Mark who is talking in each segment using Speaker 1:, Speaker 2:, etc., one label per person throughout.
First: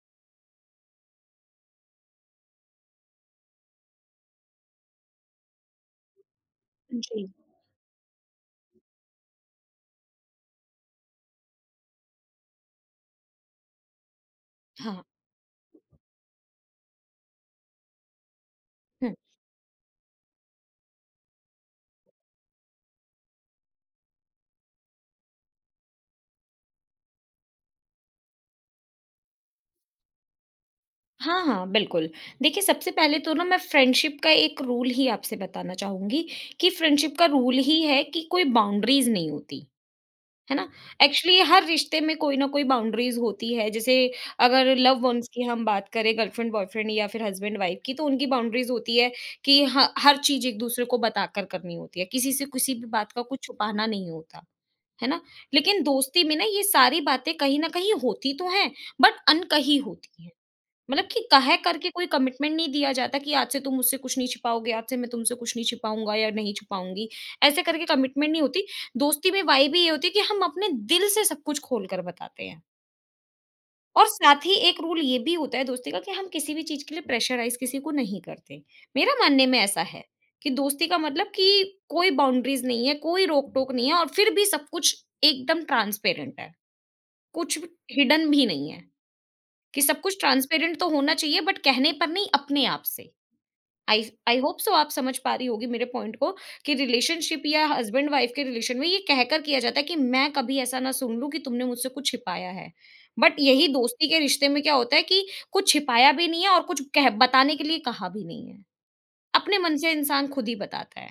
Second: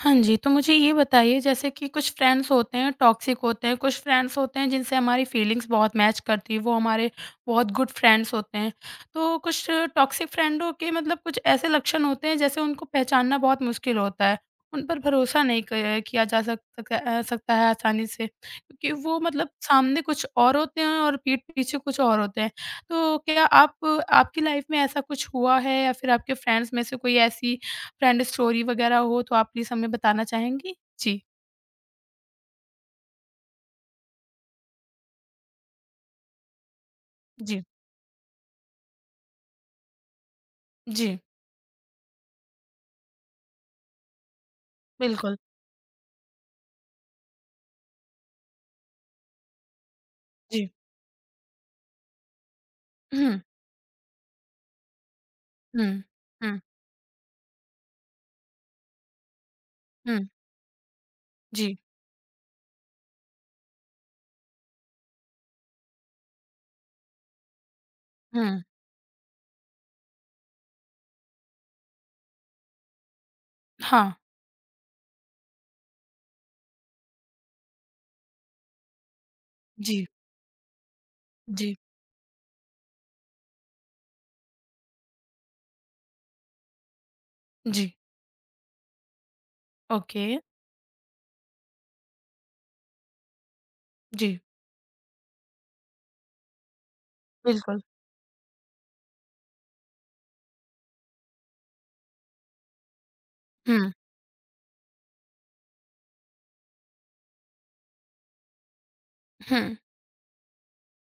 Speaker 1: हाँ जी, तो मुझे ये बताइए जैसे कि कुछ फ्रेंड्स होते हैं टॉक्सिक होते हैं, कुछ फ्रेंड्स होते हैं जिनसे हमारी फीलिंग्स बहुत मैच करती है, वो हमारे
Speaker 2: जी,
Speaker 1: बहुत गुड फ्रेंड्स होते हैं। तो कुछ टॉक्सिक फ्रेंडों के मतलब कुछ ऐसे लक्षण होते हैं जैसे उनको पहचानना बहुत मुश्किल होता है, उन पर
Speaker 2: हाँ,
Speaker 1: भरोसा नहीं क किया जा सक सक अ, सकता है आसानी से क्योंकि
Speaker 2: हुँ।
Speaker 1: वो मतलब सामने कुछ और होते हैं और पीठ पीछे कुछ और होते हैं। तो क्या आप आपकी लाइफ़ में ऐसा कुछ हुआ है या फिर आपके फ्रेंड्स में से कोई ऐसी फ्रेंड स्टोरी वगैरह हो तो आप प्लीज़ हमें बताना चाहेंगी? जी,
Speaker 2: हाँ, बिल्कुल। देखिए, सबसे पहले तो ना मैं फ्रेंडशिप का एक रूल ही आपसे बताना चाहूँगी कि फ्रेंडशिप का रूल
Speaker 1: जी,
Speaker 2: ही है कि कोई बाउंड्रीज़ नहीं होती, है ना?
Speaker 1: जी,
Speaker 2: एक्चुअली हर रिश्ते में कोई ना कोई बाउंड्रीज़ होती है। जैसे अगर लव वन्स
Speaker 1: बिल्कुल,
Speaker 2: की हम बात करें, गर्लफ्रेंड बॉयफ्रेंड या फिर हस्बैंड वाइफ की, तो उनकी बाउंड्रीज़ होती है कि ह हर चीज़
Speaker 1: जी।
Speaker 2: एक-दूसरे को बताकर करनी होती है। किसी से किसी भी बात का
Speaker 1: हुँ,
Speaker 2: कुछ छुपाना नहीं होता, है ना? लेकिन
Speaker 1: हुँ,
Speaker 2: दोस्ती में ना
Speaker 1: हुँ,
Speaker 2: ये सारी बातें कहीं न कहीं होती तो हैं, बट अनकही
Speaker 1: हुँ,
Speaker 2: होती हैं। मतलब कि कह कर
Speaker 1: जी,
Speaker 2: के कोई कमिटमेंट नहीं दिया जाता कि आज से तुम मुझसे कुछ नहीं छिपाओगे, आज से मैं तुमसे कुछ नहीं छिपाऊँगा या नहीं छिपाऊँगी। ऐसे करके कमिटमेंट नहीं
Speaker 1: हुँ,
Speaker 2: होती। दोस्ती में वाइब ही ये होती है कि हम अपने दिल से सब कुछ खोल कर बताते हैं। और
Speaker 1: हाँ,
Speaker 2: साथ ही एक रूल ये भी होता है दोस्ती का कि हम किसी भी चीज़ के लिए प्रेशराइज़ किसी को नहीं करते। मेरा मानने में ऐसा है
Speaker 1: जी,
Speaker 2: कि दोस्ती का मतलब कि
Speaker 1: जी,
Speaker 2: कोई बाउंड्रीज़ नहीं है, कोई रोक-टोक नहीं है और फिर भी सब कुछ एकदम ट्रांसपेरेंट है। कुछ
Speaker 1: जी,
Speaker 2: हिडन भी नहीं है। कि सब कुछ
Speaker 1: ओके,
Speaker 2: ट्रांसपेरेंट तो होना चाहिए बट कहने पर नहीं अपने आप से आई
Speaker 1: जी,
Speaker 2: आई होप सो आप समझ पा रही होगी मेरे पॉइंट को कि रिलेशनशिप या
Speaker 1: बिल्कुल,
Speaker 2: हस्बैंड वाइफ के रिलेशन में ये कहकर किया जाता है कि मैं कभी ऐसा ना सुन लूं कि तुमने मुझसे कुछ छिपाया है बट यही
Speaker 1: हुँ,
Speaker 2: दोस्ती के रिश्ते में क्या होता है कि कुछ छिपाया भी नहीं है और कुछ कह बताने के लिए कहा भी नहीं है अपने मन
Speaker 1: हुँ,
Speaker 2: से इंसान खुद ही बताता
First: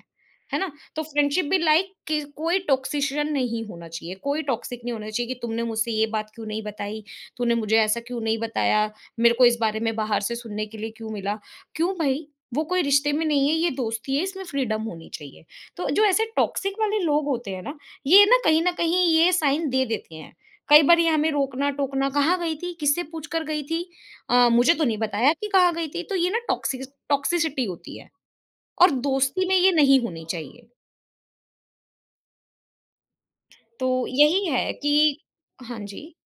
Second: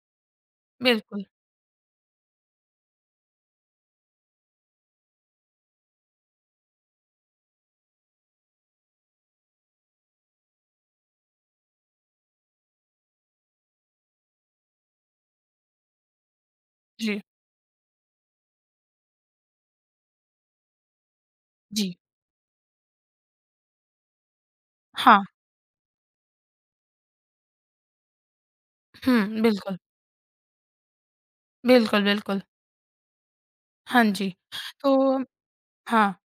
Speaker 2: है ना? तो
Speaker 1: बिल्कुल,
Speaker 2: फ्रेंडशिप भी लाइक कि कोई टॉक्सिशन नहीं होना चाहिए, कोई टॉक्सिक नहीं होना चाहिए कि तुमने मुझसे ये बात क्यों नहीं बताई, तूने मुझे ऐसा क्यों नहीं बताया, मेरे को इस बारे में बाहर से सुनने के लिए क्यों मिला? क्यों भाई? वो कोई रिश्ते में नहीं है, ये दोस्ती है, इसमें फ्रीडम होनी चाहिए। तो जो ऐसे टॉक्सिक वाले
Speaker 1: जी,
Speaker 2: लोग होते हैं ना, ये ना कहीं न कहीं ये साइन दे देते हैं। कई बार ये हमें
Speaker 1: जी,
Speaker 2: रोकना-टोकना, "कहाँ गई थी? किससे पूछ कर गई थी? मुझे तो नहीं
Speaker 1: हाँ,
Speaker 2: बताया कि कहाँ गई थी।" तो ये ना टॉक्सिसिटी होती है। और
Speaker 1: हुँ,
Speaker 2: दोस्ती में ये
Speaker 1: बिल्कुल,
Speaker 2: नहीं होनी चाहिए।
Speaker 1: बिल्कुल, बिल्कुल,
Speaker 2: तो
Speaker 1: हाँ जी,
Speaker 2: यही है कि
Speaker 1: तो
Speaker 2: हाँ जी।
Speaker 1: हाँ।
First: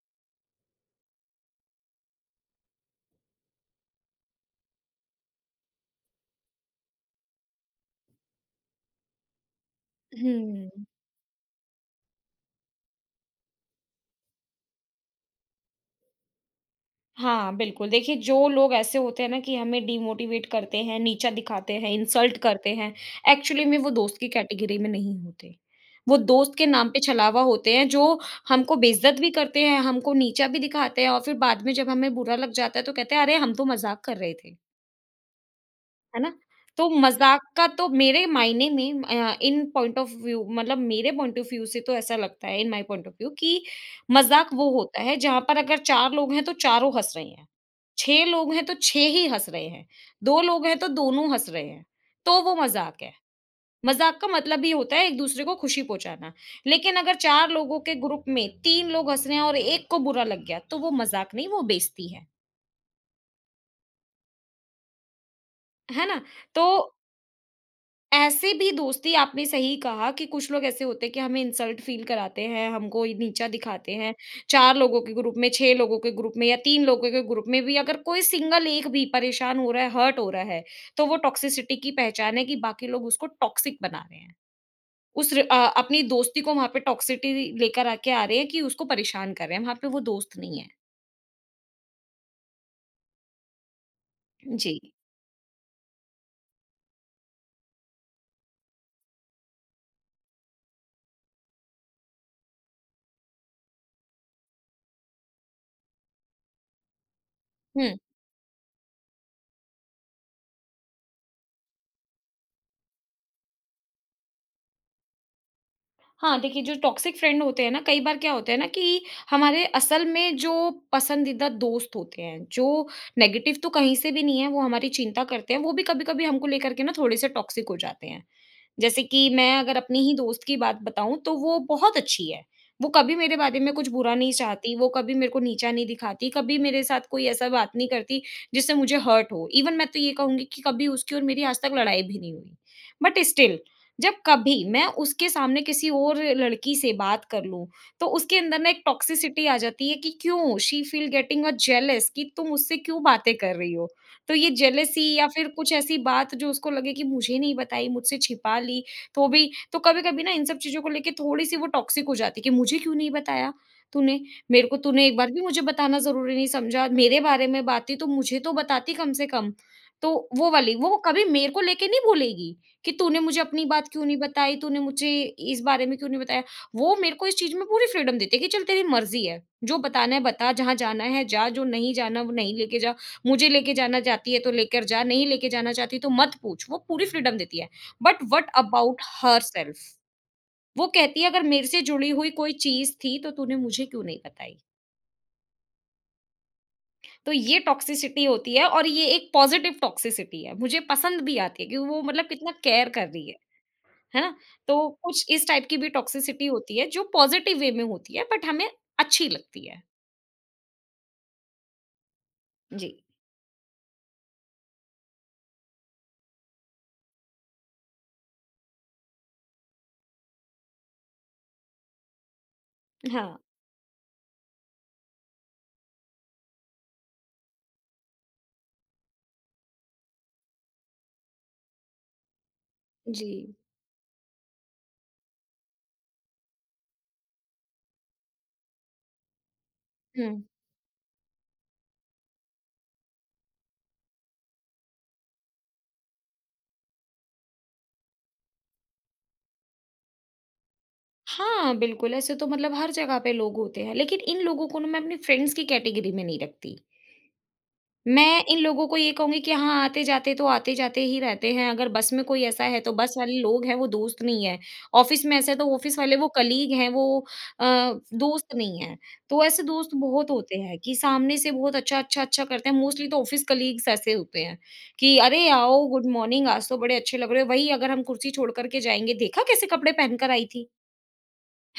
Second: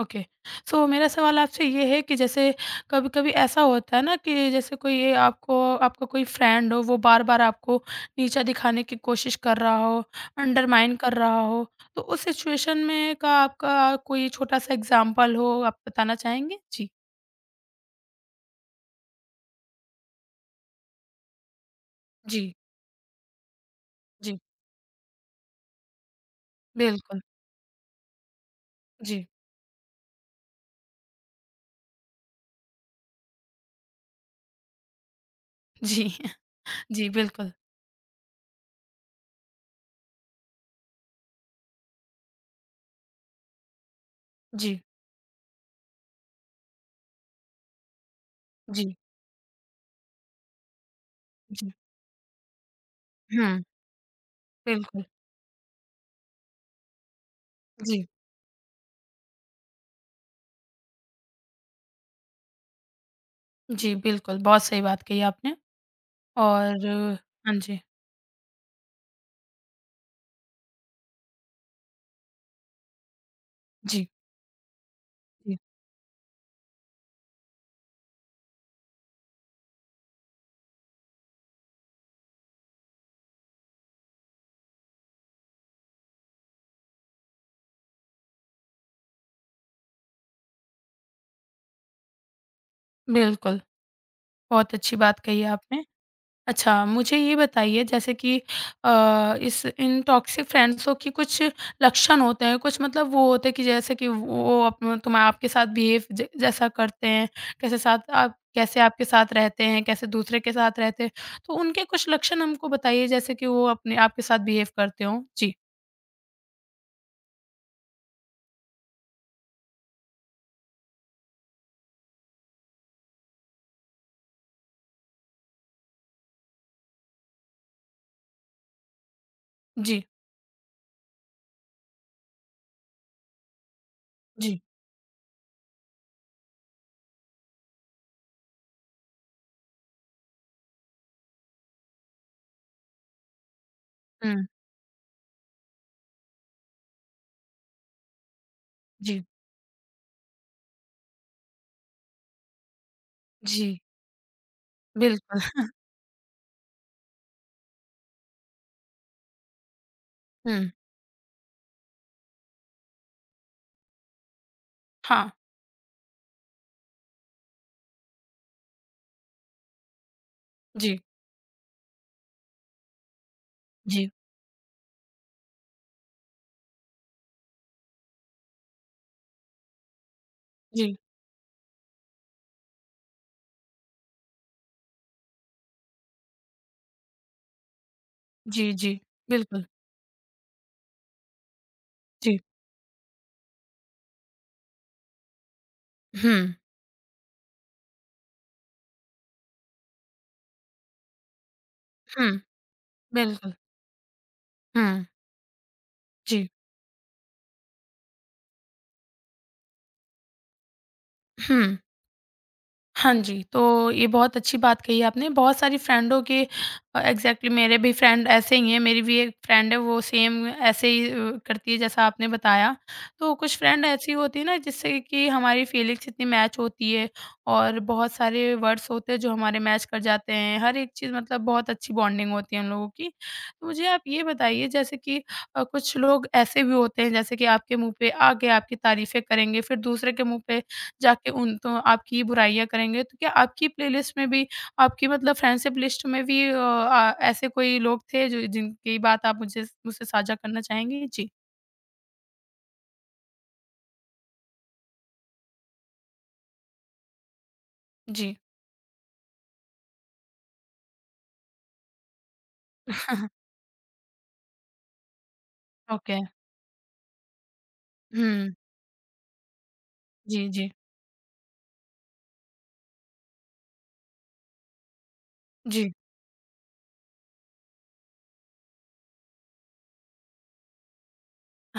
Speaker 1: ओके सो मेरा सवाल आपसे ये है कि जैसे कभी-कभी ऐसा होता है ना कि जैसे कोई ये आपको आपका कोई फ्रेंड हो वो बार-बार आपको नीचा दिखाने की कोशिश कर रहा हो,
Speaker 2: हुँ।
Speaker 1: अंडरमाइन कर रहा हो, तो उस सिचुएशन में का आपका कोई छोटा-सा एग्ज़ाम्पल हो आप बताना चाहेंगे? जी।
Speaker 2: हाँ, बिल्कुल। देखिए, जो लोग ऐसे होते हैं ना कि हमें डिमोटिवेट करते हैं, नीचा दिखाते हैं, इंसल्ट
Speaker 1: जी,
Speaker 2: करते हैं, एक्चुअली में वो दोस्त की
Speaker 1: जी,
Speaker 2: कैटेगरी में नहीं होते। वो दोस्त के नाम पे
Speaker 1: बिल्कुल।
Speaker 2: छलावा होते हैं, जो हमको बेइज़्ज़त
Speaker 1: जी,
Speaker 2: भी करते हैं, हमको नीचा भी दिखाते हैं और फिर बाद में जब हमें बुरा लग जाता है, तो कहते हैं, "अरे! हम तो मज़ाक कर रहे थे।"
Speaker 1: जी,
Speaker 2: है ना? तो
Speaker 1: जी,
Speaker 2: मज़ाक
Speaker 1: बिल्कुल।
Speaker 2: का तो मेरे मायने में इन पॉइंट ऑफ व्यू मतलब मेरे पॉइंट ऑफ व्यू से तो ऐसा लगता है in my point of view कि मज़ाक वो
Speaker 1: जी,
Speaker 2: होता है जहाँ पर अगर 4 लोग हैं तो चारों हँस रहे हैं, 6 लोग हैं तो
Speaker 1: जी,
Speaker 2: 6 ही हँस रहे हैं, 2 लोग हैं तो दोनों हँस रहे
Speaker 1: जी।
Speaker 2: हैं, तो वो मज़ाक है।
Speaker 1: हुँ,
Speaker 2: मज़ाक का मतलब ये होता
Speaker 1: बिल्कुल।
Speaker 2: है एक-दूसरे को खुशी पहुँचाना। लेकिन अगर 4 लोगों के
Speaker 1: जी,
Speaker 2: ग्रुप में 3 लोग हँस रहे हैं और 1 को बुरा लग गया, तो वो मज़ाक नहीं, वो बेइज़्ज़ती है।
Speaker 1: जी, बिल्कुल, बहुत सही बात कही आपने
Speaker 2: है ना? तो
Speaker 1: और हाँ जी,
Speaker 2: ऐसे भी दोस्ती आपने सही कहा कि कुछ लोग ऐसे होते हैं कि हमें इंसल्ट फील कराते हैं, हमको ये नीचा दिखाते
Speaker 1: जी,
Speaker 2: हैं। 4 लोगों के ग्रुप में,
Speaker 1: जी,
Speaker 2: 6 लोगों के ग्रुप में या 3 लोगों के ग्रुप में भी अगर कोई सिंगल एक भी परेशान हो रहा है, हर्ट हो रहा है, तो वो टॉक्सिसिटी की पहचान है कि बाकी लोग उसको टॉक्सिक बना रहे हैं। अपनी दोस्ती को वहाँ पे टॉक्सिसिटी लेकर आके आ रहे हैं कि उसको परेशान कर रहे हैं, वहाँ पे वो दोस्त नहीं है।
Speaker 1: बिल्कुल।
Speaker 2: जी।
Speaker 1: बहुत अच्छी बात कही आपने। अच्छा, मुझे ये बताइए जैसे कि अ, इस इन टॉक्सिक फ्रेंड्सों की कुछ लक्षण होते हैं, कुछ मतलब वो होते हैं कि जैसे कि वो अप तुम आपके साथ बिहेव ज जैसा करते हैं, कैसे
Speaker 2: हुँ।
Speaker 1: साथ आप कैसे आपके साथ रहते हैं, कैसे दूसरे के साथ रहते हैं, तो उनके कुछ लक्षण हमको बताइए जैसे कि वो अपने आपके साथ बिहेव करते हों? जी,
Speaker 2: हाँ, देखिए जो टॉक्सिक फ्रेंड होते हैं ना, कई बार क्या होता है ना कि हमारे असल में जो पसंदीदा दोस्त होते हैं, जो नेगेटिव तो कहीं से भी नहीं है, वो हमारी चिंता करते हैं, वो भी कभी-कभी हमको लेकर के ना थोड़े-से टॉक्सिक हो जाते हैं। जैसे कि मैं अगर अपनी
Speaker 1: जी,
Speaker 2: ही दोस्त की बात बताऊँ तो वो बहुत अच्छी है। वो कभी मेरे बारे में कुछ बुरा नहीं
Speaker 1: जी।
Speaker 2: चाहती, वो कभी मेरे को नीचा नहीं दिखाती, कभी मेरे साथ कोई ऐसा बात नहीं करती जिससे मुझे हर्ट हो। इवन मैं तो ये कहूँगी कि कभी उसकी और मेरी आज तक लड़ाई भी नहीं हुई। बट स्टिल जब
Speaker 1: हुँ,
Speaker 2: कभी मैं उसके सामने किसी और लड़की से बात कर लूँ, तो उसके अंदर ना एक
Speaker 1: जी,
Speaker 2: टॉक्सिसिटी आ जाती है कि क्यों she feel getting a jealous कि तुम मुझसे क्यों बातें कर रही
Speaker 1: जी,
Speaker 2: हो? तो ये जेलसी या
Speaker 1: बिल्कुल।
Speaker 2: फिर कुछ ऐसी बात जो उसको लगे कि मुझे नहीं बताई, मुझसे छिपा ली, तो भी तो कभी-कभी ना इन सब
Speaker 1: हुँ,
Speaker 2: चीज़ों को लेके थोड़ी-सी वो टॉक्सिक हो जाती है कि मुझे क्यों नहीं बताया तूने? मेरे को तूने एक
Speaker 1: हाँ,
Speaker 2: बार भी मुझे बताना ज़रूरी नहीं समझा, मेरे बारे में बात थी तो मुझे तो बताती कम से कम। तो वो वाली, वो
Speaker 1: जी,
Speaker 2: कभी मेरे को लेके नहीं बोलेगी। कि तूने मुझे अपनी बात क्यों
Speaker 1: जी,
Speaker 2: नहीं बताई, तूने मुझे इस बारे में क्यों नहीं बताया? वो मेरे को इस चीज़ में पूरी फ्रीडम देती है कि चल तेरी मर्ज़ी है, जो बताना है बता, जहाँ
Speaker 1: जी,
Speaker 2: जाना है जा, जो नहीं जाना वो नहीं लेके जा, मुझे लेके जाना चाहती है तो लेकर जा, नहीं लेके जाना चाहती तो मत पूछ, वो पूरी फ्रीडम देती है। बट व्हाट
Speaker 1: जी, जी,
Speaker 2: अबाउट
Speaker 1: बिल्कुल,
Speaker 2: हरसेल्फ? वो कहती है अगर मेरे से जुड़ी हुई
Speaker 1: जी।
Speaker 2: कोई चीज़ थी तो तूने मुझे क्यों नहीं बताई?
Speaker 1: हुँ,
Speaker 2: तो ये टॉक्सिसिटी होती है और ये एक पॉज़िटिव टॉक्सिसिटी है, मुझे पसंद भी आती है कि वो मतलब
Speaker 1: हुँ।
Speaker 2: कितना केयर कर रही है।
Speaker 1: बिल्कुल।
Speaker 2: है ना? तो
Speaker 1: हुँ,
Speaker 2: कुछ इस टाइप की भी टॉक्सिसिटी
Speaker 1: जी।
Speaker 2: होती है जो पॉज़िटिव वे में होती है बट हमें अच्छी लगती है।
Speaker 1: हुँ।
Speaker 2: जी।
Speaker 1: हाँ जी, तो ये बहुत अच्छी बात कही आपने। बहुत सारी फ्रेंडों के एग्ज़ैक्टली मेरे भी फ्रेंड ऐसे ही हैं। मेरी भी एक फ्रेंड है वो सेम ऐसे ही करती है जैसा आपने बताया। तो
Speaker 2: हाँ,
Speaker 1: कुछ फ्रेंड ऐसी होती है ना जिससे कि हमारी फीलिंग्स इतनी मैच होती है और बहुत सारे वर्ड्स होते हैं जो हमारे मैच कर जाते हैं। हर एक चीज़ मतलब बहुत अच्छी बॉन्डिंग होती है हम लोगों की।
Speaker 2: जी।
Speaker 1: तो मुझे आप ये बताइए जैसे कि कुछ लोग ऐसे भी होते हैं जैसे कि आपके मुँह पे आ गए, आपकी तारीफ़ें करेंगे, फिर दूसरे के
Speaker 2: हुँ।
Speaker 1: मुँह पे जाके उन तो आपकी बुराइयाँ करेंगे। तो क्या आपकी प्लेलिस्ट में भी आपकी मतलब फ्रेंडशिप लिस्ट में भी आ ऐसे कोई लोग थे जो जिनकी बात आप मुझे मुझसे साझा करना चाहेंगी? जी।
Speaker 2: हाँ, बिल्कुल ऐसे तो मतलब हर जगह पे लोग होते हैं, लेकिन इन लोगों को ना मैं अपनी फ्रेंड्स की कैटेगरी में नहीं रखती।
Speaker 1: जी।
Speaker 2: मैं इन लोगों को ये कहूँगी कि हाँ, आते-जाते तो आते-जाते ही रहते हैं, अगर बस में कोई ऐसा है तो बस वाले लोग हैं, वो दोस्त नहीं है। ऑफ़िस में ऐसा है तो ऑफ़िस वाले
Speaker 1: ओके।
Speaker 2: वो कलीग हैं, वो अ,
Speaker 1: हुँ।
Speaker 2: दोस्त नहीं है। तो ऐसे दोस्त बहुत
Speaker 1: जी,
Speaker 2: होते
Speaker 1: जी।
Speaker 2: हैं कि सामने से बहुत अच्छा, अच्छा, अच्छा करते हैं, मोस्टली तो ऑफ़िस कलीग्स ऐसे होते हैं कि अरे आओ,
Speaker 1: जी।
Speaker 2: गुड मॉर्निंग आज तो बड़े अच्छे लग रहे हो, वही अगर हम कुर्सी छोड़ कर के जाएँगे, देखा कैसे कपड़े पहन कर आई थी?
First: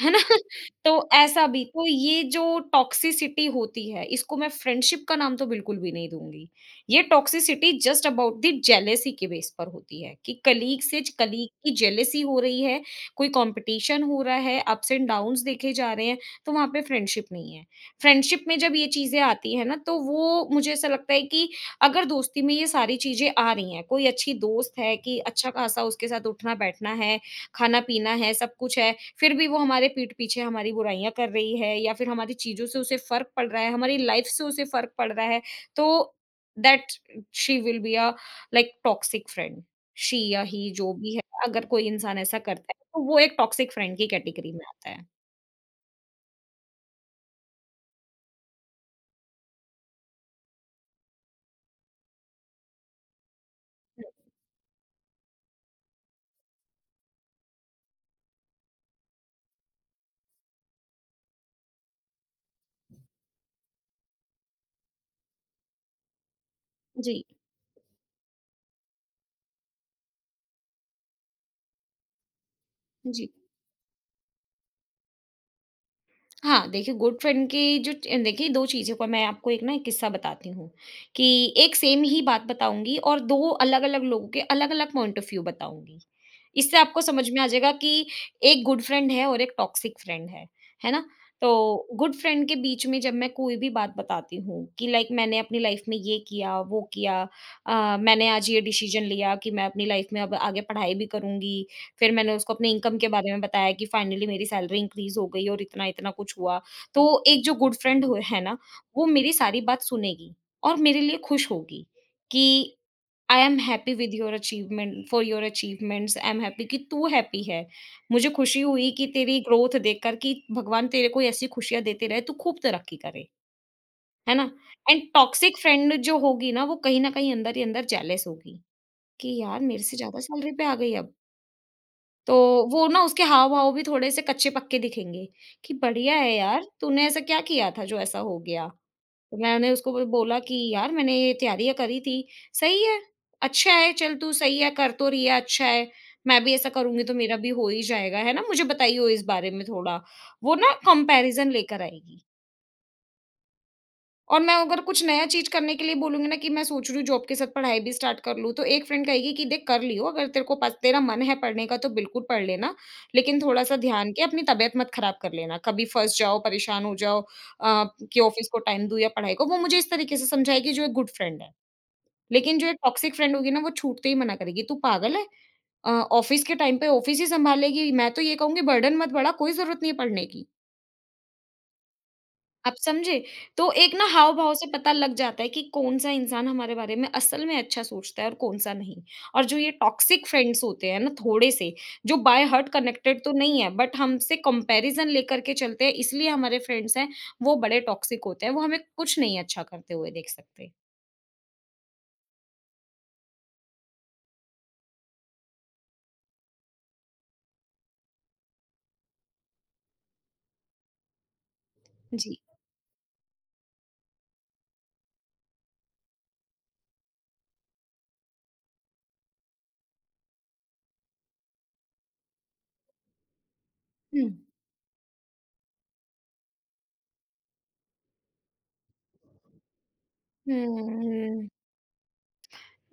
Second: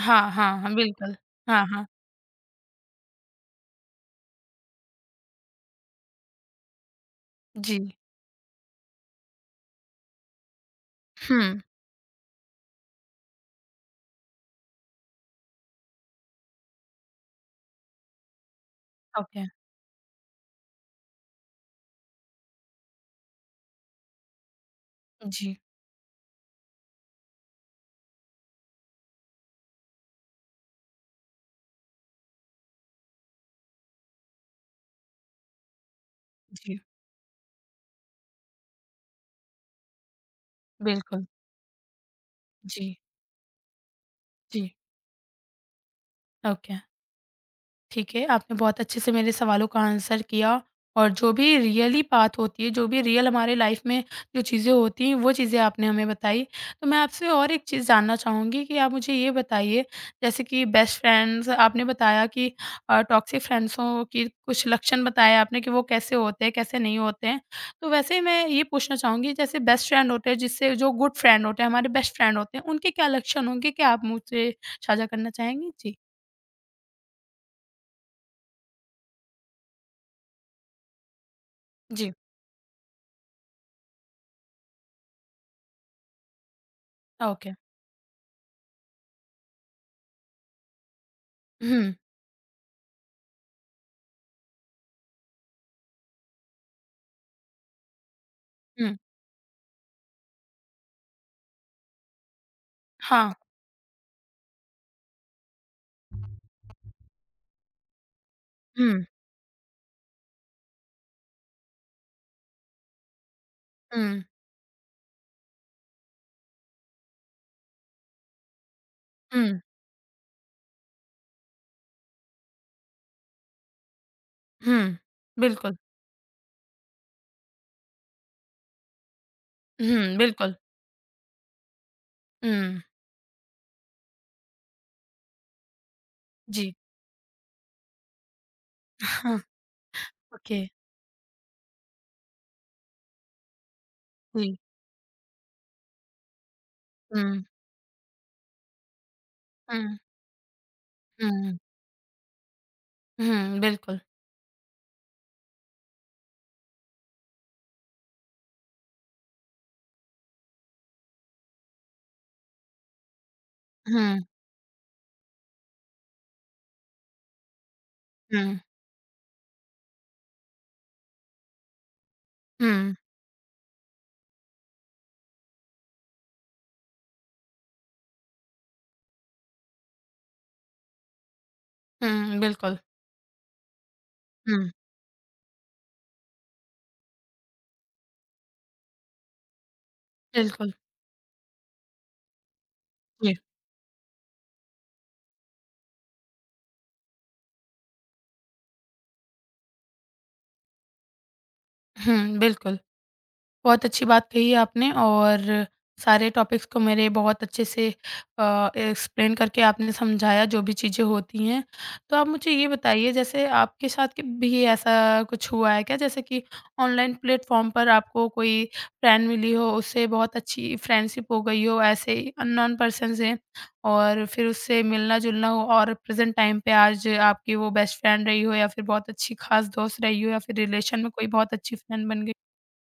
Speaker 2: है ना?
Speaker 1: हाँ, हाँ,
Speaker 2: तो
Speaker 1: बिल्कुल।
Speaker 2: ऐसा भी
Speaker 1: हाँ,
Speaker 2: तो
Speaker 1: हाँ।
Speaker 2: ये जो टॉक्सिसिटी होती है, इसको मैं फ्रेंडशिप का नाम तो बिल्कुल भी नहीं दूँगी। ये टॉक्सिसिटी
Speaker 1: जी।
Speaker 2: जस्ट अबाउट द जेलेसी के बेस पर होती है कि कलीग से कलीग
Speaker 1: हुँ।
Speaker 2: की जेलेसी हो रही है, कोई कॉम्पिटिशन हो रहा है, अप्स एंड डाउन्स देखे जा रहे हैं, तो वहाँ पे फ्रेंडशिप नहीं है। फ्रेंडशिप में जब ये चीज़ें
Speaker 1: ओके।
Speaker 2: आती हैं ना, तो वो मुझे ऐसा लगता है कि अगर दोस्ती में ये सारी चीज़ें आ रही हैं, कोई अच्छी दोस्त है कि
Speaker 1: जी,
Speaker 2: अच्छा-खासा उसके साथ उठना-बैठना है खाना-पीना है, सब कुछ है, फिर भी वो हमारे पीठ पीछे हमारी बुराइयाँ कर रही है या फिर हमारी चीज़ों से उसे फ़र्क पड़ रहा है, हमारी लाइफ़ से उसे फ़र्क पड़ रहा है, तो
Speaker 1: जी।
Speaker 2: That she will be a like toxic friend. She या ही जो भी है,
Speaker 1: बिल्कुल।
Speaker 2: अगर कोई इंसान ऐसा करता है,
Speaker 1: जी,
Speaker 2: तो वो एक टॉक्सिक फ्रेंड की कैटेगरी में
Speaker 1: जी।
Speaker 2: आता है।
Speaker 1: ओके। ठीक है, आपने बहुत अच्छे से मेरे सवालों का आंसर किया और जो भी रियली बात होती है, जो भी रियल हमारे लाइफ़ में
Speaker 2: हुँ,
Speaker 1: जो चीज़ें होती हैं, वो चीज़ें आपने हमें बताई। तो मैं आपसे और एक चीज़ जानना चाहूँगी कि आप मुझे ये बताइए, जैसे कि बेस्ट फ्रेंड्स आपने बताया कि टॉक्सिक फ्रेंड्सों की कुछ लक्षण बताए आपने कि वो कैसे होते हैं, कैसे नहीं
Speaker 2: जी,
Speaker 1: होते हैं। तो वैसे ही मैं ये पूछना चाहूँगी जैसे बेस्ट फ्रेंड होते हैं, जिससे जो गुड फ्रेंड होते हैं, हमारे बेस्ट फ्रेंड होते हैं, उनके क्या
Speaker 2: जी।
Speaker 1: लक्षण होंगे? क्या आप मुझसे साझा करना चाहेंगी? जी।
Speaker 2: हाँ, देखिए गुड फ्रेंड की जो च देखिए 2 चीज़ों का मैं आपको एक ना एक किस्सा बताती हूँ, कि एक सेम
Speaker 1: जी।
Speaker 2: ही बात बताऊँगी और 2 अलग-अलग लोगों के अलग-अलग पॉइंट ऑफ व्यू बताऊँगी। इससे आपको समझ में आ
Speaker 1: ओके।
Speaker 2: जाएगा कि एक गुड फ्रेंड है और एक टॉक्सिक फ्रेंड है ना? तो
Speaker 1: हुँ।
Speaker 2: गुड फ्रेंड के बीच में जब मैं कोई भी बात बताती हूँ कि लाइक मैंने अपनी लाइफ़ में ये किया, वो किया मैंने आज ये
Speaker 1: हुँ,
Speaker 2: डिसीज़न लिया कि मैं अपनी लाइफ़ में अब आगे पढ़ाई भी करूँगी फिर मैंने उसको अपने इनकम के बारे
Speaker 1: हाँ।
Speaker 2: में बताया कि फाइनली मेरी सैलरी इंक्रीज़ हो गई और इतना-इतना कुछ हुआ। तो एक जो गुड फ्रेंड हो है ना,
Speaker 1: हुँ,
Speaker 2: वो मेरी सारी बात सुनेगी और मेरे लिए खुश होगी कि आई एम हैप्पी विद
Speaker 1: हुँ,
Speaker 2: your achievement for your achievements, I am happy कि तू हैप्पी है। मुझे खुशी हुई कि तेरी
Speaker 1: हुँ,
Speaker 2: ग्रोथ देखकर कि भगवान तेरे को ऐसी खुशियाँ देते रहे, तू खूब तरक्की करे, है ना?
Speaker 1: हुँ,
Speaker 2: एंड टॉक्सिक
Speaker 1: बिल्कुल।
Speaker 2: फ्रेंड जो होगी ना, वो कहीं न कहीं अंदर ही अंदर जेलस होगी कि यार मेरे से
Speaker 1: हुँ,
Speaker 2: ज़्यादा सैलरी
Speaker 1: बिल्कुल।
Speaker 2: पे आ गई अब। तो
Speaker 1: हुँ,
Speaker 2: वो ना उसके हाव-भाव भी थोड़े से कच्चे-पक्के दिखेंगे, कि बढ़िया है यार,
Speaker 1: जी।
Speaker 2: तूने ऐसा क्या किया था जो ऐसा हो गया? तो
Speaker 1: हाँ,
Speaker 2: मैंने उसको ब बोला कि
Speaker 1: ओके।
Speaker 2: यार मैंने ये तैयारियाँ करी थी, सही है, अच्छा है, चल तू
Speaker 1: जी।
Speaker 2: सही है, कर तो रही है, अच्छा है, मैं भी ऐसा करूँगी तो मेरा
Speaker 1: हुँ,
Speaker 2: भी हो ही जाएगा, है ना? मुझे बताइए इस बारे में थोड़ा,
Speaker 1: हुँ,
Speaker 2: वो ना कंपैरिज़न
Speaker 1: हुँ,
Speaker 2: लेकर आएगी।
Speaker 1: हुँ, बिल्कुल।
Speaker 2: और मैं अगर कुछ नया चीज़ करने के लिए बोलूँगी ना कि मैं सोच रही हूँ जॉब के साथ पढ़ाई भी स्टार्ट कर लूँ, तो एक फ्रेंड कहेगी कि देख कर लियो अगर तेरे को पस तेरा मन है पढ़ने का तो बिल्कुल पढ़ लेना, लेकिन थोड़ा-सा ध्यान
Speaker 1: हुँ,
Speaker 2: के अपनी तबीयत मत खराब कर लेना। कभी फँस जाओ, परेशान हो जाओ अ, कि ऑफ़िस को
Speaker 1: हुँ,
Speaker 2: टाइम दूँ या पढ़ाई को, वो मुझे इस तरीके से समझाएगी जो एक गुड फ्रेंड है। लेकिन जो एक
Speaker 1: हुँ,
Speaker 2: टॉक्सिक फ्रेंड होगी ना वो छूटते ही मना करेगी, "तू पागल है? अ, ऑफ़िस के टाइम पे ऑफ़िस ही सँभालेगी, मैं तो ये कहूँगी बर्डन मत बढ़ा, कोई ज़रूरत नहीं है पढ़ने की।"
Speaker 1: हुँ,
Speaker 2: आप
Speaker 1: बिल्कुल।
Speaker 2: समझे? तो एक ना हाव-भाव से
Speaker 1: हुँ,
Speaker 2: पता लग जाता है कि कौन-सा इंसान हमारे बारे में असल में अच्छा सोचता है और कौन-सा नहीं। और जो ये टॉक्सिक फ्रेंड्स
Speaker 1: बिल्कुल।
Speaker 2: होते हैं ना थोड़े से, जो बाय हार्ट कनेक्टेड तो
Speaker 1: जी।
Speaker 2: नहीं है बट हमसे कंपैरिज़न लेकर के चलते हैं इसलिए हमारे फ्रेंड्स हैं, वो बड़े टॉक्सिक होते हैं, वो हमें कुछ नहीं अच्छा करते हुए देख सकते।
Speaker 1: हुँ, बिल्कुल। बहुत अच्छी बात कही है आपने और सारे टॉपिक्स को मेरे बहुत अच्छे से एक्सप्लेन करके आपने समझाया जो भी चीज़ें होती हैं। तो आप
Speaker 2: जी।
Speaker 1: मुझे ये बताइए जैसे आपके साथ कि भी ऐसा कुछ हुआ है क्या? जैसे कि ऑनलाइन प्लेटफ़ॉर्म पर आपको कोई फ्रेंड मिली हो, उससे बहुत अच्छी फ्रेंडशिप हो गई हो ऐसे ही अननोन पर्सन से और
Speaker 2: हुँ।
Speaker 1: फिर उससे मिलना-जुलना हो और प्रेज़ेंट टाइम पे आज आपकी वो बेस्ट फ्रेंड रही हो या फिर बहुत अच्छी ख़ास दोस्त रही हो या फिर रिलेशन में कोई
Speaker 2: हुँ,
Speaker 1: बहुत अच्छी फ्रेंड बन गई?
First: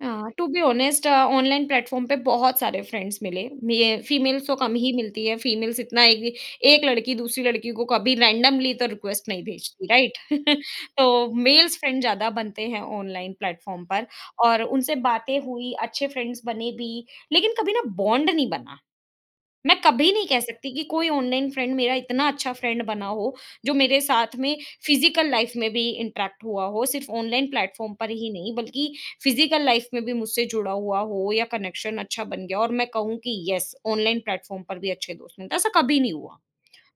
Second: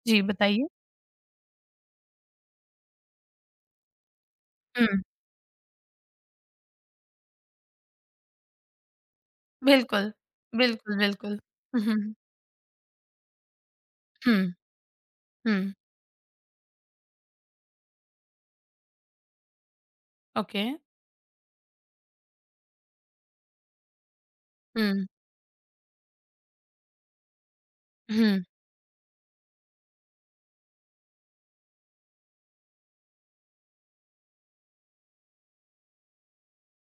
Speaker 1: जी,
Speaker 2: टू बी
Speaker 1: बताइए।
Speaker 2: ऑनेस्ट ऑनलाइन प्लेटफॉर्म पे बहुत सारे फ्रेंड्स मिले। ये फीमेल्स तो कम
Speaker 1: हुँ,
Speaker 2: ही मिलती है। फीमेल्स इतना एक एक लड़की दूसरी लड़की को कभी रैंडमली तो रिक्वेस्ट नहीं भेजती
Speaker 1: बिल्कुल।
Speaker 2: राइट।
Speaker 1: बिल्कुल,
Speaker 2: तो
Speaker 1: बिल्कुल।
Speaker 2: मेल्स
Speaker 1: हुँ,
Speaker 2: फ्रेंड
Speaker 1: हुँ,
Speaker 2: ज्यादा बनते हैं ऑनलाइन प्लेटफॉर्म पर
Speaker 1: हुँ,
Speaker 2: और उनसे बातें हुई,
Speaker 1: हुँ,
Speaker 2: अच्छे फ्रेंड्स बने भी, लेकिन कभी ना बॉन्ड नहीं बना। मैं कभी नहीं कह
Speaker 1: ओके।
Speaker 2: सकती कि कोई ऑनलाइन फ्रेंड मेरा इतना अच्छा फ्रेंड बना हो, जो मेरे साथ में
Speaker 1: हुँ,
Speaker 2: फ़िज़िकल लाइफ़ में भी इंटरैक्ट हुआ हो, सिर्फ़ ऑनलाइन प्लेटफ़ॉर्म पर ही
Speaker 1: हुँ,
Speaker 2: नहीं बल्कि फ़िज़िकल लाइफ़ में भी मुझसे जुड़ा हुआ हो या कनेक्शन अच्छा बन गया और मैं कहूँ कि यस, ऑनलाइन प्लेटफ़ॉर्म पर भी अच्छे दोस्त मिलते हैं, ऐसा कभी नहीं हुआ।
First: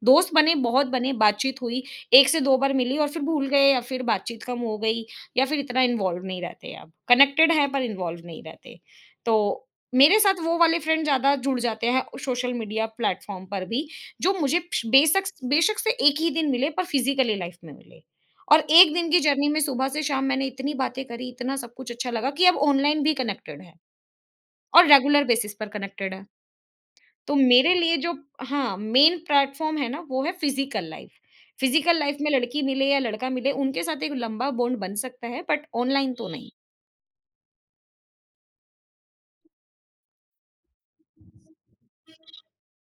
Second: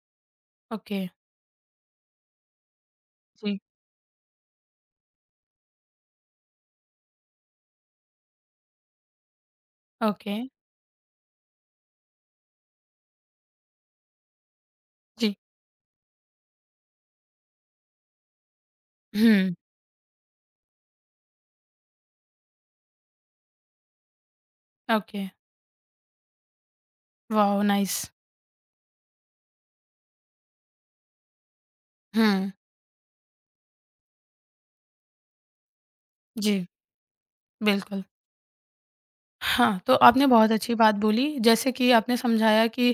Speaker 2: दोस्त बने, बहुत
Speaker 1: ओके,
Speaker 2: बने, बातचीत हुई, 1 से 2 बार मिली और फिर भूल
Speaker 1: जी,
Speaker 2: गए या फिर बातचीत कम हो गई या फिर इतना इन्वॉल्व नहीं रहते अब। कनेक्टेड हैं पर इन्वॉल्व नहीं रहते। तो मेरे साथ
Speaker 1: ओके,
Speaker 2: वो वाले फ्रेंड ज़्यादा जुड़ जाते हैं सोशल मीडिया प्लेटफ़ॉर्म पर भी, जो मुझे श बेशक
Speaker 1: जी,
Speaker 2: बेशक से 1 ही दिन मिले पर फिज़िकली लाइफ़ में मिले। और 1 दिन की जर्नी
Speaker 1: हुँ,
Speaker 2: में सुबह से शाम मैंने इतनी बातें करी, इतना सब कुछ अच्छा लगा कि अब ऑनलाइन भी कनेक्टेड हैं और
Speaker 1: ओके,
Speaker 2: रेगुलर बेसिस पर कनेक्टेड हैं। तो
Speaker 1: वॉव
Speaker 2: मेरे लिए
Speaker 1: नाइस!
Speaker 2: जो हाँ, मेन प्लेटफ़ॉर्म है ना, वो है फ़िज़िकल लाइफ़। फ़िज़िकल लाइफ़ में
Speaker 1: हुँ,
Speaker 2: लड़की मिले या लड़का मिले, उनके साथ एक लंबा बॉन्ड बन सकता है, बट ऑनलाइन तो नहीं।
Speaker 1: जी, बिल्कुल। हाँ, तो आपने बहुत अच्छी बात बोली जैसे कि आपने समझाया कि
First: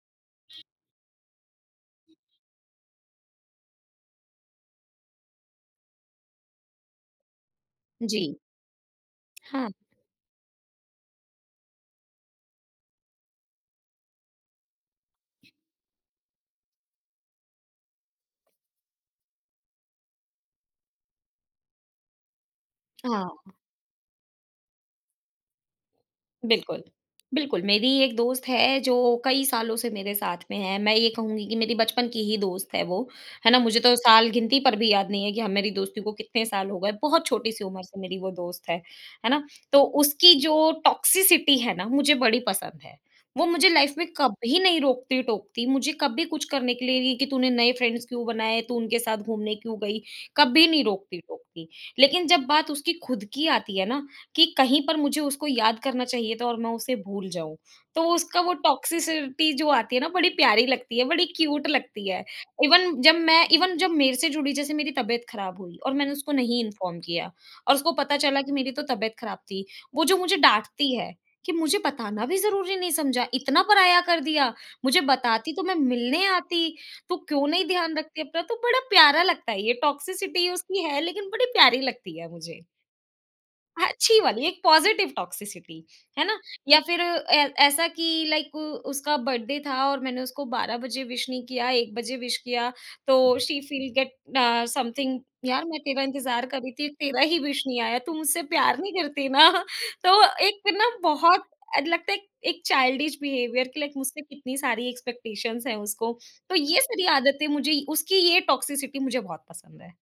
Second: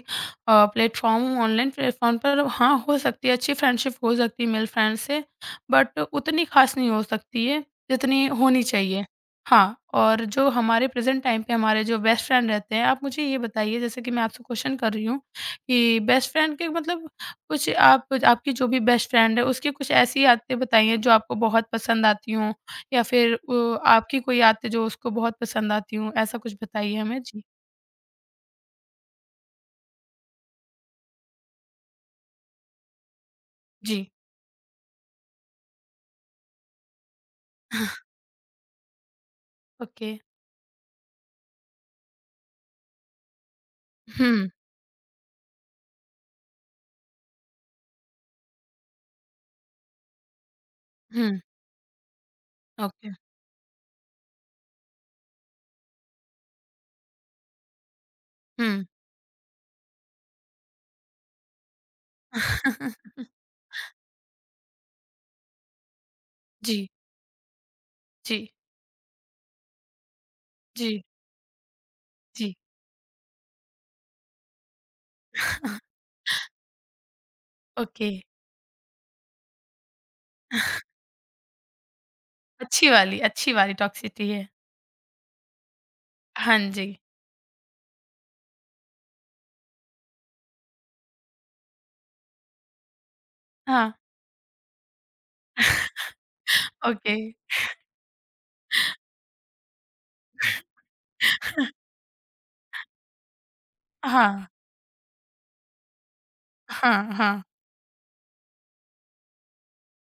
Speaker 1: प्लेटफ़ॉर्म ऑनलाइन प्लेटफ़ॉर्म पर हाँ, हो सकती है अच्छी फ्रेंडशिप हो सकती है मेल फ्रेंड से, बट उतनी ख़ास नहीं हो सकती है जितनी
Speaker 2: जी।
Speaker 1: होनी चाहिए।
Speaker 2: हाँ,
Speaker 1: हाँ, और जो हमारे प्रेज़ेंट टाइम पे हमारे जो बेस्ट फ्रेंड रहते हैं, आप मुझे ये बताइए जैसे कि मैं आपसे क्वेश्चन कर रही हूँ कि बेस्ट फ्रेंड के मतलब कुछ आप आपकी जो भी बेस्ट फ्रेंड है उसकी कुछ ऐसी आदतें बताइए जो आपको बहुत पसंद आती हों? या फिर
Speaker 2: हाँ।
Speaker 1: आपकी कोई आते जो उसको बहुत पसंद आती हों, ऐसा कुछ
Speaker 2: बिल्कुल,
Speaker 1: बताइए हमें? जी।
Speaker 2: बिल्कुल। मेरी एक दोस्त है जो कई सालों से मेरे साथ में है। मैं ये कहूँगी कि मेरी बचपन की ही दोस्त है वो, है ना? मुझे तो
Speaker 1: जी।
Speaker 2: साल गिनती पर भी याद नहीं है कि हम मेरी दोस्ती को कितने साल हो गए। बहुत छोटी-सी उम्र से मेरी वो दोस्त है ना? तो
Speaker 1: ओके।
Speaker 2: उसकी जो टॉक्सिसिटी है ना, मुझे बड़ी पसंद है। वो मुझे लाइफ़ में
Speaker 1: हुँ,
Speaker 2: कभी नहीं रोकती-टोकती, मुझे कभी कुछ करने के लिए कि तूने नए फ्रेंड्स क्यों बनाए, तू उनके साथ घूमने क्यों गई, कभी नहीं
Speaker 1: हुँ,
Speaker 2: रोकती-टोकती। लेकिन जब बात उसकी
Speaker 1: ओके,
Speaker 2: खुद की आती है ना, कि कहीं पर मुझे उसको याद करना चाहिए था और मैं उसे भूल जाऊँ। तो वो उसका वो
Speaker 1: हुँ।
Speaker 2: टॉक्सिसिटी जो आती है ना बड़ी प्यारी लगती है, बड़ी क्यूट लगती है। इवन जब मेरे से जुड़ी जैसे मेरी तबीयत ख़राब हुई और मैंने उसको नहीं
Speaker 1: जी,
Speaker 2: इन्फॉर्म किया और उसको पता चला कि
Speaker 1: जी,
Speaker 2: मेरी तो तबीयत ख़राब थी। वो जो मुझे डाँटती
Speaker 1: जी,
Speaker 2: है कि मुझे बताना भी
Speaker 1: जी।
Speaker 2: ज़रूरी नहीं समझा, इतना पराया कर दिया। मुझे बताती तो मैं मिलने आती, तू क्यों नहीं ध्यान
Speaker 1: ओके,
Speaker 2: रखती अपना? तो बड़ा प्यारा लगता है ये टॉक्सिसिटी उसकी है लेकिन बड़ी प्यारी लगती है मुझे।
Speaker 1: अच्छी वाली
Speaker 2: अच्छी
Speaker 1: टॉक्सिटी
Speaker 2: वाली
Speaker 1: है।
Speaker 2: एक पॉजिटिव टॉक्सिसिटी, है ना?
Speaker 1: हाँ
Speaker 2: या
Speaker 1: जी,
Speaker 2: फिर ऐ ऐसा कि लाइक उसका बर्थडे था और मैंने उसको 12 बजे विश नहीं किया, 1 बजे विश किया, तो शी फील
Speaker 1: हाँ,
Speaker 2: गेट समथिंग यार मैं तेरा इंतज़ार कर रही थी,
Speaker 1: ओके।
Speaker 2: तेरा ही विश नहीं आया, तू मुझसे प्यार नहीं करती ना? तो एक फिर ना बहुत ऐड लगता है, एक चाइल्डिश बिहेवियर कि लाइक मुझसे
Speaker 1: हाँ,
Speaker 2: कितनी सारी एक्सपेक्टेशंस हैं उसको। तो ये
Speaker 1: हाँ,
Speaker 2: सारी
Speaker 1: हाँ,
Speaker 2: आदतें मुझे उसकी ये टॉक्सिसिटी मुझे बहुत पसंद है।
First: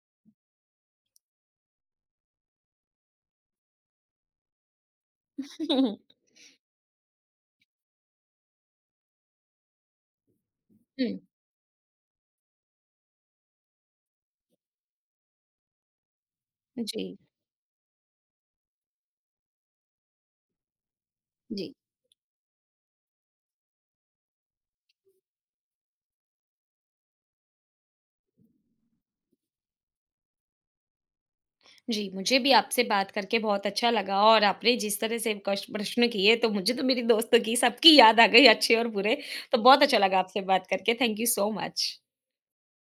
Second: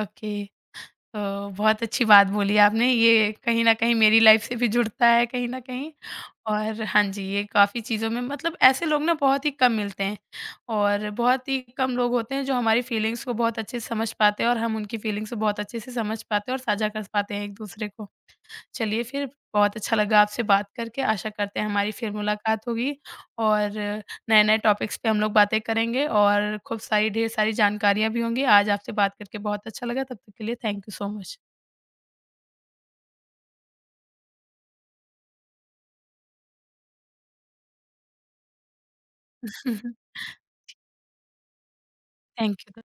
Speaker 1: ओके। तो बहुत अच्छी बात बोली आपने, ये कहीं न कहीं मेरी लाइफ़ से भी जुड़ता है कहीं न कहीं। और हाँ जी, ये काफ़ी चीज़ों में मतलब ऐसे लोग ना बहुत ही कम मिलते हैं और
Speaker 2: हुँ,
Speaker 1: बहुत ही कम लोग होते हैं जो हमारी फीलिंग्स को बहुत अच्छे से समझ पाते हैं और हम उनकी फीलिंग्स को बहुत अच्छे से समझ पाते हैं और साझा कर
Speaker 2: जी,
Speaker 1: पाते हैं एक-दूसरे को। चलिए फिर बहुत अच्छा लगा आपसे बात करके, आशा करते हैं
Speaker 2: जी।
Speaker 1: हमारी फिर मुलाकात होगी और नए-नए टॉपिक्स पे हम लोग बातें करेंगे और खूब सारी ढेर सारी जानकारियाँ भी होंगी। आज आपसे बात करके बहुत अच्छा लगा, तब तक के लिए थैंक यू सो मच।
Speaker 2: जी, मुझे भी आपसे बात करके बहुत अच्छा लगा और आपने जिस तरह से कश प्रश्न किए तो मुझे तो मेरी दोस्तों की सबकी याद आ गई, अच्छे और बुरे। तो बहुत अच्छा लगा आपसे बात करके। Thank you so much.
Speaker 1: Thank you.